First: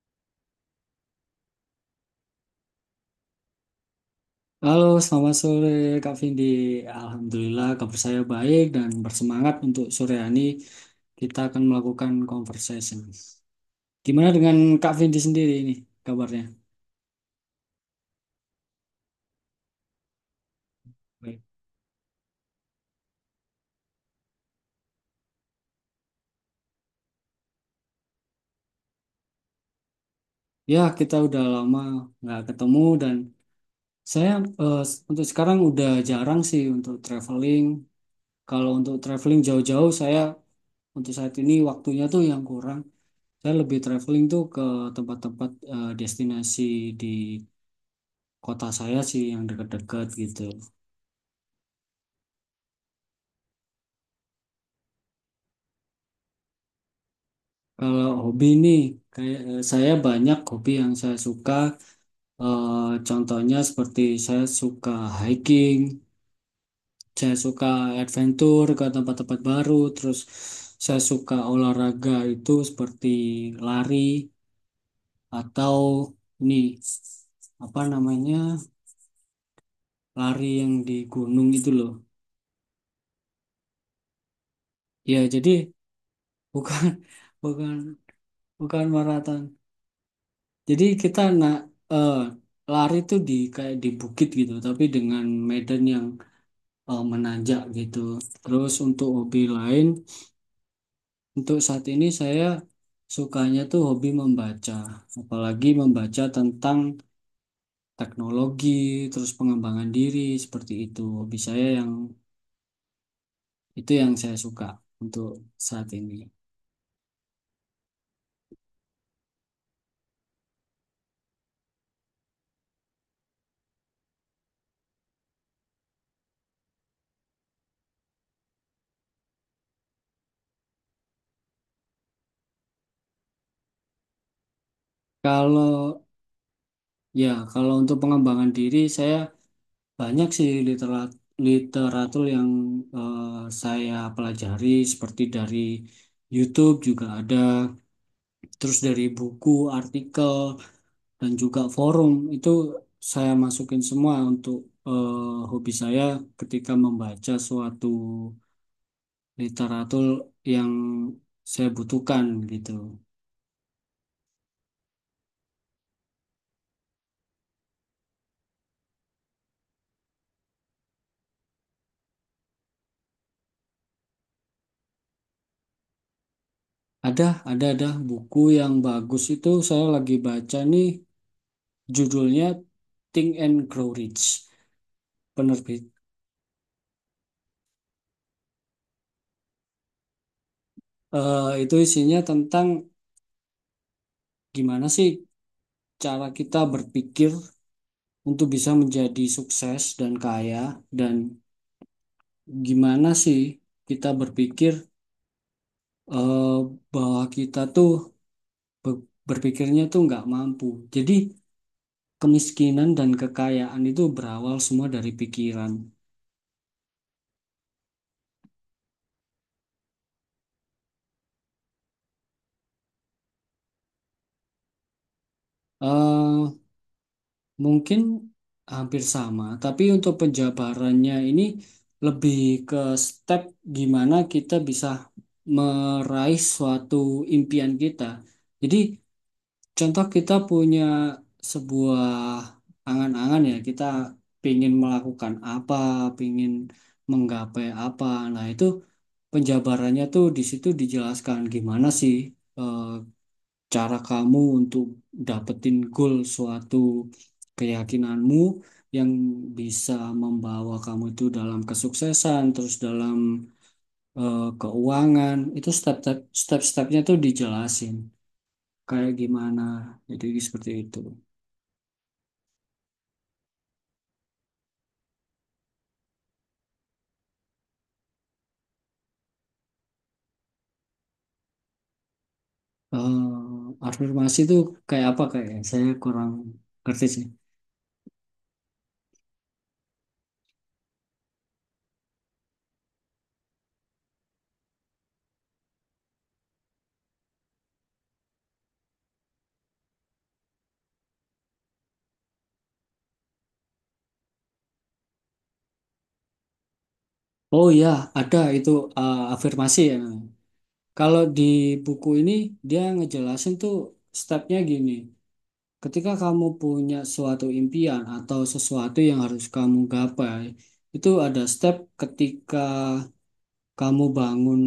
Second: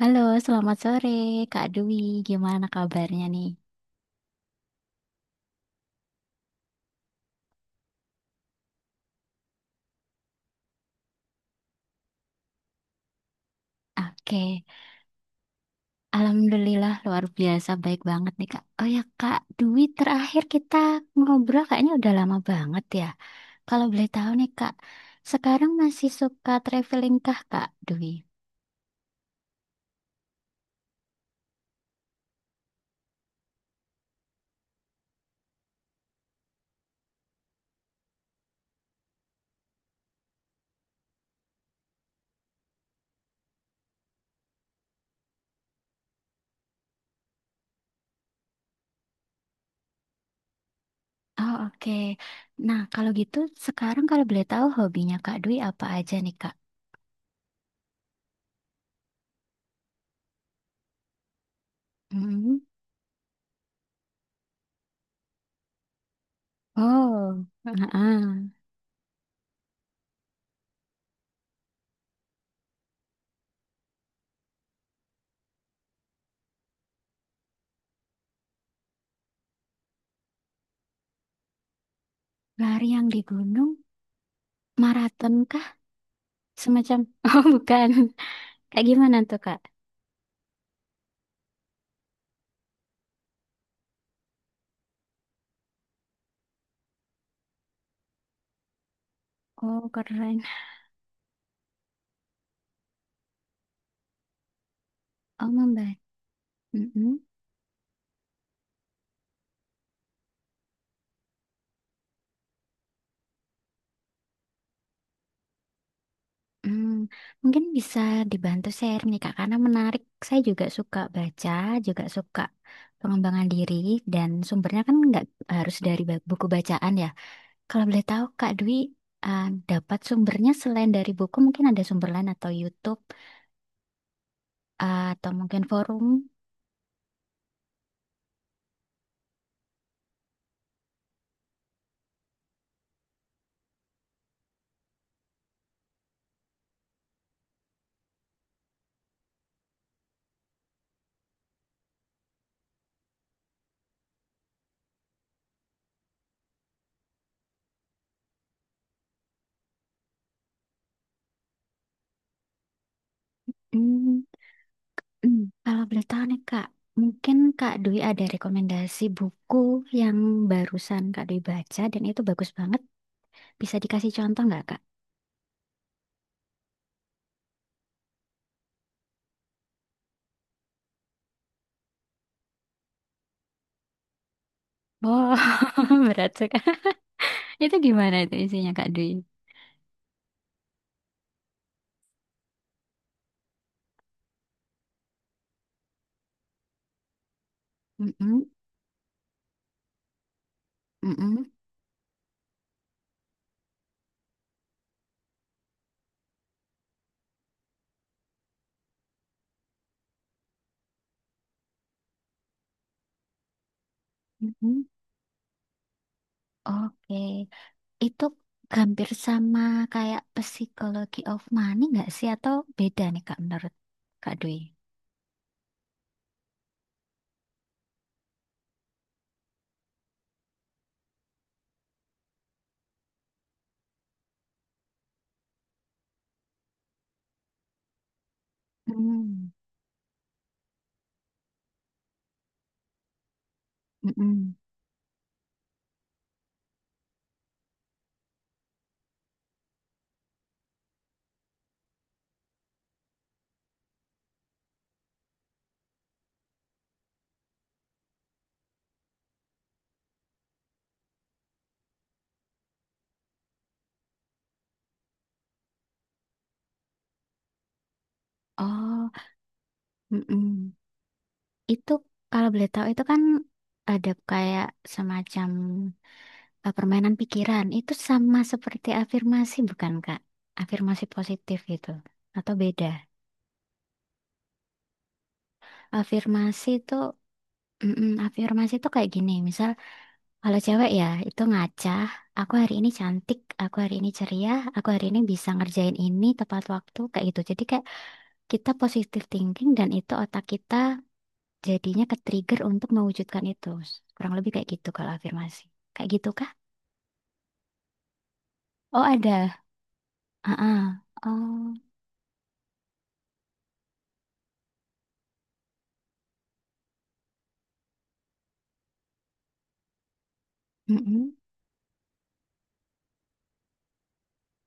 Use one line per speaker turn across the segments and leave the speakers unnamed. Halo, selamat sore Kak Dwi. Gimana kabarnya nih?
Halo, selamat sore Kak Vindi. Alhamdulillah kabar saya baik dan bersemangat untuk sore hari ini kita akan melakukan conversation. Gimana dengan
Oke.
Kak Vindi sendiri ini kabarnya?
Alhamdulillah luar biasa baik banget nih Kak. Oh ya Kak Dwi, terakhir kita
Baik.
ngobrol kayaknya udah lama banget ya. Kalau boleh tahu nih Kak, sekarang masih suka traveling kah Kak Dwi?
Ya, kita udah lama nggak ketemu dan saya eh, untuk sekarang udah jarang sih untuk traveling. Kalau untuk traveling jauh-jauh saya untuk saat ini waktunya tuh yang kurang. Saya lebih traveling tuh ke tempat-tempat destinasi di kota saya sih yang dekat-dekat gitu.
Oh oke. Nah kalau gitu sekarang kalau boleh tahu hobinya Kak Dwi apa aja nih Kak?
Kalau hobi nih, kayak saya banyak hobi yang saya suka.
Hmm.
Eh, Contohnya seperti saya suka hiking, saya
Oh,
suka
heeh.
adventure ke tempat-tempat baru, terus saya suka olahraga itu seperti lari atau nih apa namanya lari yang di gunung itu loh.
Lari yang di gunung,
Ya
maraton
jadi
kah?
bukan
Semacam, oh
bukan
bukan.
bukan
Kayak gimana tuh,
maraton.
Kak?
Jadi kita eh, lari tuh di kayak di bukit gitu, tapi dengan medan yang menanjak gitu. Terus untuk hobi lain,
Oh, keren.
untuk saat ini saya sukanya tuh hobi membaca,
Oh,
apalagi
membantu.
membaca tentang
Mm-mm.
teknologi, terus pengembangan diri seperti itu. Hobi saya yang itu yang saya suka untuk saat ini.
Hmm. Mungkin bisa dibantu share nih, Kak, karena menarik. Saya juga suka baca, juga suka pengembangan diri, dan sumbernya kan nggak harus dari buku bacaan ya. Kalau boleh tahu, Kak Dwi, eh, dapat sumbernya selain dari buku, mungkin ada sumber lain atau YouTube, atau mungkin forum.
Kalau kalau untuk pengembangan diri saya banyak sih literatur yang eh, saya pelajari seperti dari YouTube juga ada, terus dari buku, artikel, dan juga forum itu saya masukin semua untuk hobi saya ketika membaca suatu literatur yang saya butuhkan gitu.
Hmm. Kalau boleh tahu nih Kak, mungkin Kak Dwi ada rekomendasi buku yang barusan Kak Dwi baca dan itu bagus banget. Bisa dikasih contoh nggak Kak?
Ada, ada buku yang bagus itu saya lagi baca nih judulnya Think and Grow Rich.
Oh,
penerbit
berat sekali. Itu gimana itu isinya Kak Dwi?
Eh, itu isinya tentang gimana sih cara kita berpikir
Mm-mm,
untuk bisa menjadi sukses dan kaya, dan
mm-mm,
gimana sih kita berpikir eh, bahwa kita tuh berpikirnya tuh nggak mampu. Jadi kemiskinan dan kekayaan itu berawal
mm-mm.
semua dari pikiran.
Oke. Itu hampir sama kayak Psychology of Money nggak sih? Atau beda nih Kak menurut Kak Dwi?
Eh, Mungkin hampir sama, tapi untuk penjabarannya ini lebih ke step gimana kita bisa meraih suatu impian kita. Jadi,
Hmm,
contoh kita punya sebuah angan-angan ya, kita
mm-mm.
pingin melakukan apa, pingin menggapai apa. Nah, itu penjabarannya tuh di situ dijelaskan gimana sih eh, cara kamu untuk dapetin goal suatu keyakinanmu yang bisa membawa kamu itu dalam kesuksesan, terus dalam keuangan, itu step-stepnya tuh dijelasin
Oh,
kayak gimana. Jadi seperti
mm-mm.
itu.
Itu kalau boleh tahu itu kan ada kayak semacam permainan pikiran. Itu sama seperti afirmasi bukan Kak? Afirmasi positif gitu atau beda?
eh afirmasi itu kayak apa kayak ya? Saya kurang
Afirmasi itu
ngerti sih.
mm-mm, afirmasi itu kayak gini. Misal kalau cewek ya itu ngaca, aku hari ini cantik, aku hari ini ceria, aku hari ini bisa ngerjain ini tepat waktu kayak gitu. Jadi kayak kita positive thinking dan itu otak kita jadinya ke-trigger untuk mewujudkan itu. Kurang lebih kayak gitu kalau afirmasi. Kayak gitu kah?
Oh ya, ada itu
Oh, ada.
afirmasi ya.
Ah ah.
Kalau di
Oh,
buku ini dia ngejelasin tuh stepnya gini. Ketika kamu punya suatu impian atau sesuatu yang harus kamu gapai, itu
mm-mm,
ada step ketika kamu bangun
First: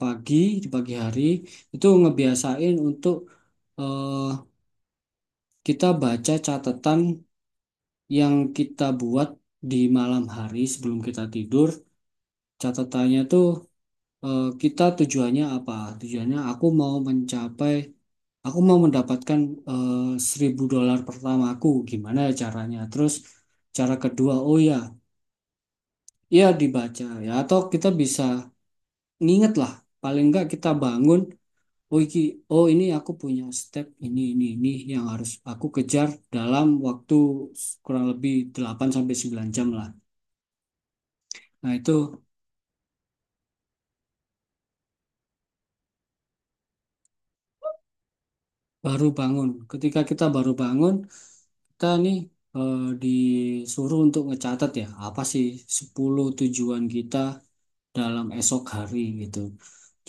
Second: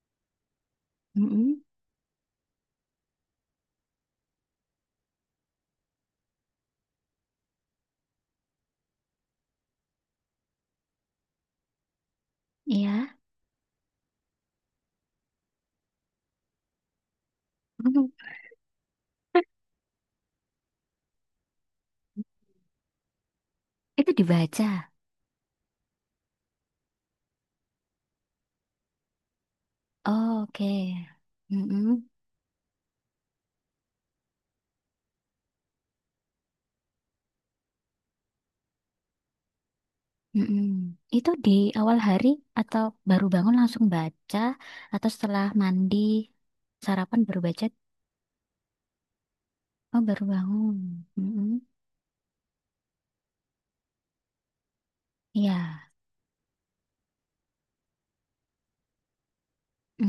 pagi di pagi hari,
mm-mm,
itu ngebiasain untuk eh, kita baca catatan yang kita buat di malam hari sebelum kita tidur.
iya.
Catatannya tuh kita tujuannya apa? Tujuannya
Mm.
aku mau mendapatkan eh, $1.000 pertamaku gimana ya caranya, terus cara
Itu
kedua oh
dibaca.
ya, ya dibaca ya, atau kita bisa nginget lah paling
Oh,
nggak kita
oke.
bangun, oh
Mm-mm,
iki oh ini aku punya step ini yang harus aku kejar dalam waktu kurang lebih 8 sampai 9 jam lah,
mm-mm. Itu di
nah
awal
itu
hari atau baru bangun langsung baca atau setelah mandi sarapan baru baca?
baru bangun. Ketika
Oh, baru
kita baru
bangun.
bangun,
Mm-mm.
kita nih eh, disuruh untuk ngecatat ya, apa sih
Iya.
10 tujuan kita dalam esok hari gitu.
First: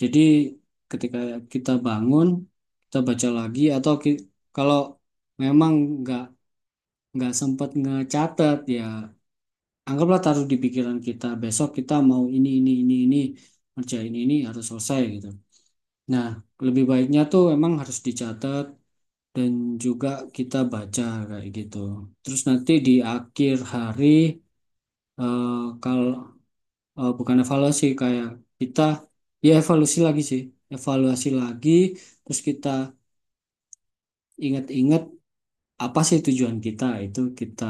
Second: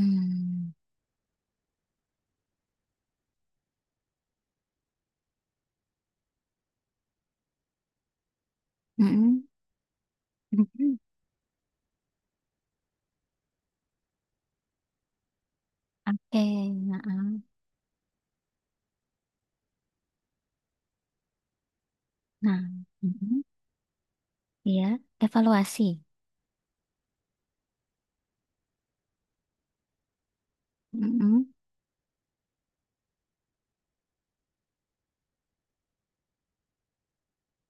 Jadi ketika kita bangun, kita baca lagi atau kalau memang nggak nggak sempat ngecatat ya,
Mm-mm.
anggaplah taruh di
Mm-mm.
pikiran kita besok kita mau ini kerja ini harus selesai gitu. Nah,
Oke.
lebih
Nah,
baiknya
ah.
tuh memang harus dicatat dan juga kita baca kayak gitu. Terus
Nah.
nanti di
Mm-mm.
akhir hari
Iya,
eh
evaluasi.
kalau bukan evaluasi kayak kita, ya evaluasi lagi sih, evaluasi
Mm-mm.
lagi. Terus kita ingat-ingat apa sih tujuan kita, itu kita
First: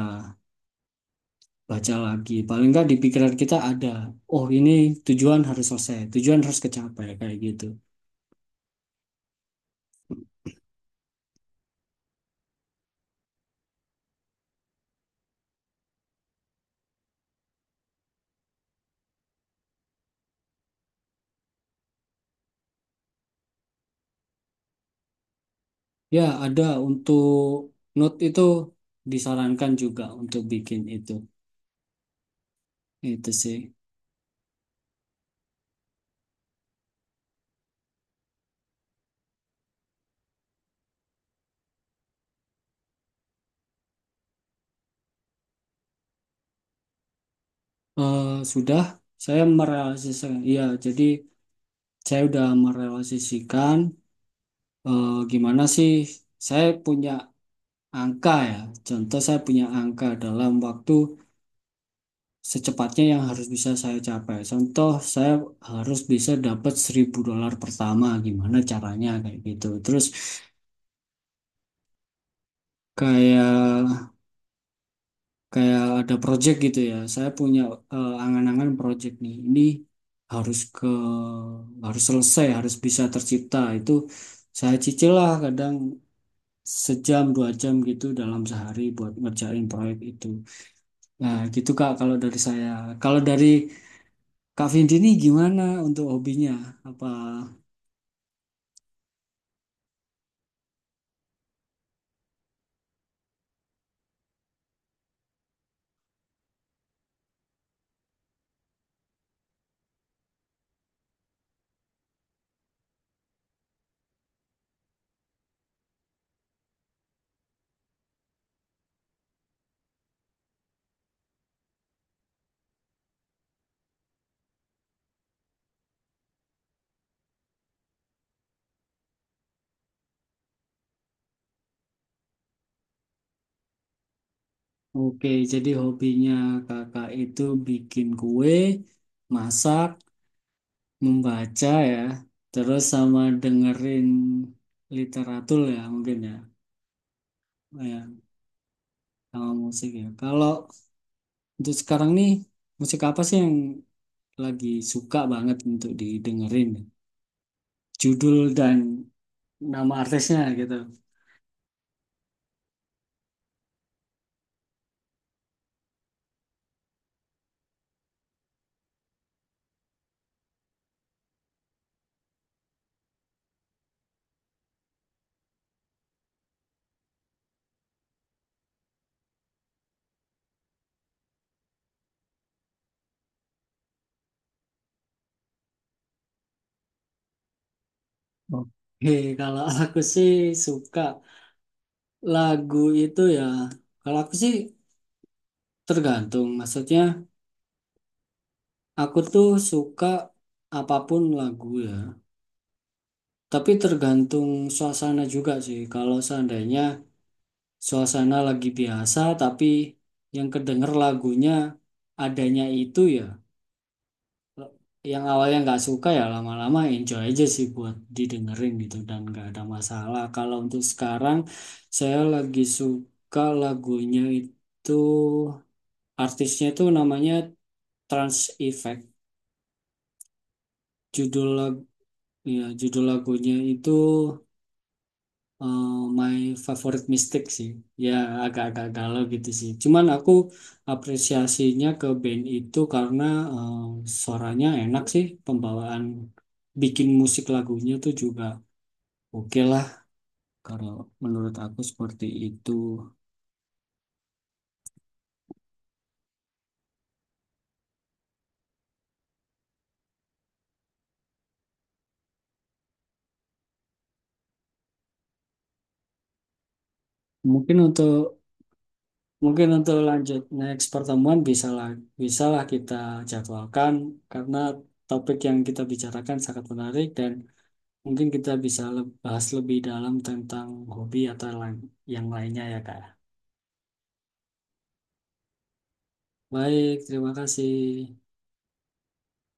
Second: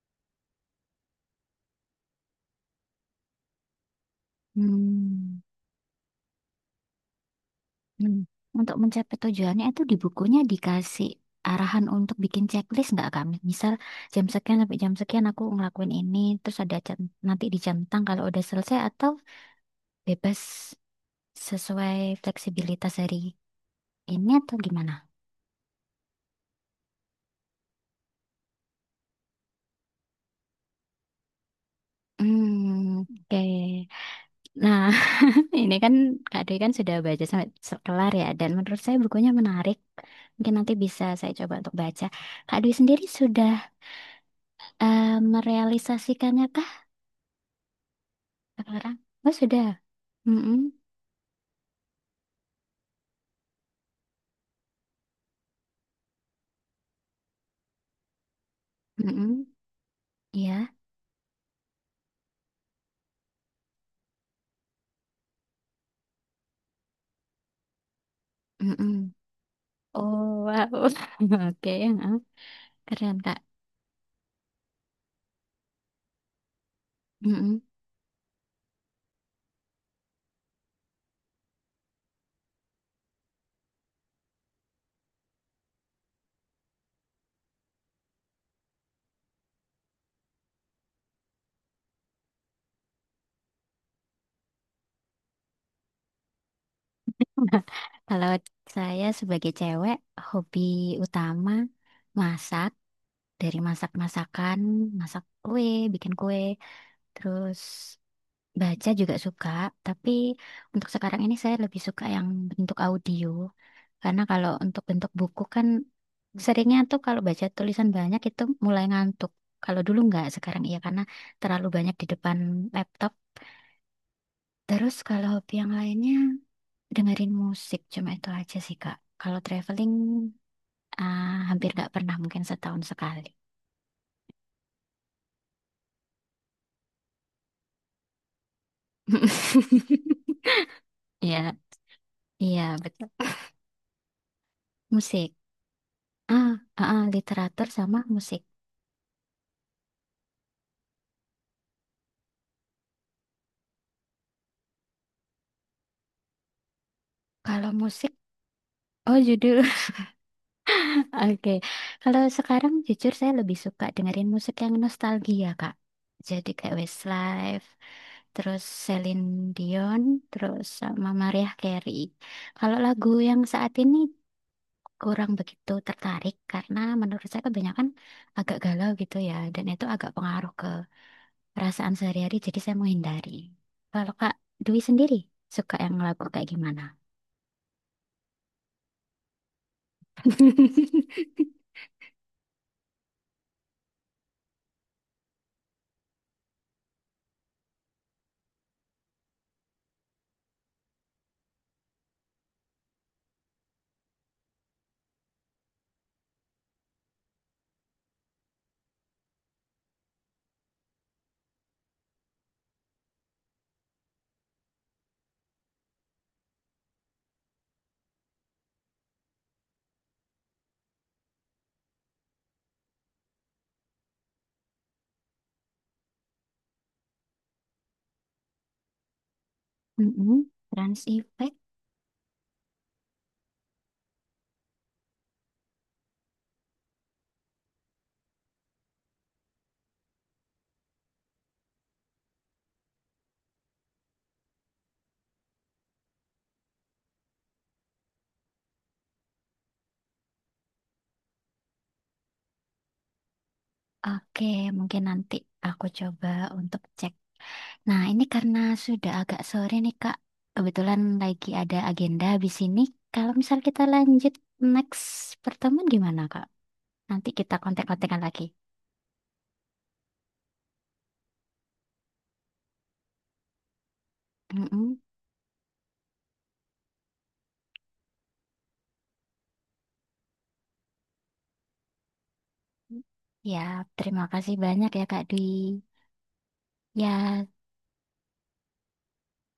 baca lagi. Paling nggak di pikiran kita ada, oh ini
Hmm.
tujuan harus selesai, tujuan harus kecapai kayak gitu.
Hmm. Untuk mencapai tujuannya itu di bukunya dikasih arahan untuk bikin checklist nggak kami? Misal jam sekian sampai jam sekian aku ngelakuin ini, terus ada jam, nanti dijentang kalau udah selesai atau bebas sesuai fleksibilitas hari ini atau gimana?
Ya, ada, untuk note itu disarankan juga untuk bikin itu.
Hmm,
Itu
oke.
sih.
Nah, ini kan Kak Dwi kan sudah baca sampai kelar ya, dan menurut saya bukunya menarik. Mungkin nanti bisa saya coba untuk baca. Kak Dwi sendiri sudah eh, merealisasikannya kah
Eh, sudah,
sekarang? Oh
saya
sudah.
merealisasikan.
Mm-mm.
Iya, jadi saya udah merealisasikan gimana sih saya punya angka ya. Contoh saya
Mm-mm.
punya angka dalam
Iya.
waktu secepatnya yang harus bisa saya capai. Contoh saya harus bisa dapat $1.000 pertama. Gimana
Mm-mm.
caranya kayak gitu. Terus
Oh wow. Oke, heeh. Keren Kak.
kayak kayak ada project gitu ya. Saya punya
Mm-mm.
angan-angan project nih. Ini harus ke harus selesai, harus bisa tercipta. Itu saya cicil lah kadang 1 jam 2 jam gitu dalam sehari buat ngerjain proyek itu. Nah, gitu Kak kalau dari saya. Kalau dari Kak Vindi ini gimana untuk hobinya? Apa.
Kalau saya sebagai cewek, hobi utama masak. Dari masak-masakan, masak kue, bikin kue, terus baca juga suka, tapi untuk sekarang ini saya lebih suka yang bentuk audio. Karena kalau untuk bentuk buku kan seringnya tuh kalau baca tulisan banyak itu mulai ngantuk. Kalau dulu nggak, sekarang iya karena terlalu banyak di depan laptop. Terus kalau hobi yang lainnya dengerin musik cuma itu aja sih Kak. Kalau traveling ah, hampir nggak pernah mungkin setahun sekali.
Oke, jadi hobinya Kakak itu bikin kue, masak,
Iya,
membaca ya,
iya
terus
betul.
sama dengerin
Musik.
literatur ya mungkin ya,
Ah, ah, ah, literatur sama
ya
musik.
sama musik ya. Kalau untuk sekarang nih, musik apa sih yang lagi suka banget untuk didengerin?
Kalau musik
Judul dan
oh judul,
nama artisnya gitu.
oke. Kalau sekarang jujur saya lebih suka dengerin musik yang nostalgia Kak. Jadi kayak Westlife, terus Celine Dion, terus sama Mariah Carey. Kalau lagu yang saat ini kurang begitu tertarik karena menurut saya kebanyakan agak galau gitu ya, dan itu agak pengaruh ke perasaan sehari-hari. Jadi saya menghindari. Kalau Kak Dwi sendiri suka yang lagu kayak gimana?
Oke, kalau aku sih suka lagu itu ya. Kalau aku sih tergantung, maksudnya aku tuh suka apapun lagu ya. Tapi tergantung suasana juga sih. Kalau seandainya suasana lagi biasa, tapi yang kedenger lagunya adanya itu ya, yang awalnya nggak suka ya lama-lama enjoy aja sih buat didengerin gitu dan nggak ada masalah. Kalau untuk sekarang, saya lagi suka lagunya itu, artisnya itu namanya Trans Effect.
Mm-mm. Trans
Judul
Effect.
lag- ya, judul lagunya itu eh, My Favorite Mystic sih. Ya agak-agak galau gitu sih. Cuman aku apresiasinya ke band itu karena eh, suaranya enak sih. Pembawaan bikin musik lagunya tuh juga oke lah. Kalau menurut aku seperti itu.
Oke, mungkin nanti aku coba untuk cek. Nah, ini karena sudah agak sore nih, Kak. Kebetulan lagi ada agenda di sini. Kalau misal kita lanjut next pertemuan gimana, Kak? Nanti kita
Mungkin
kontak-kontakan
untuk
lagi.
mungkin untuk lanjut next pertemuan bisalah kita jadwalkan karena
Mm-mm.
topik yang kita bicarakan sangat menarik, dan mungkin kita bisa bahas lebih dalam tentang hobi atau yang lainnya ya, Kak.
Ya, terima kasih banyak ya, Kak Dwi.
Baik, terima
Ya.
kasih.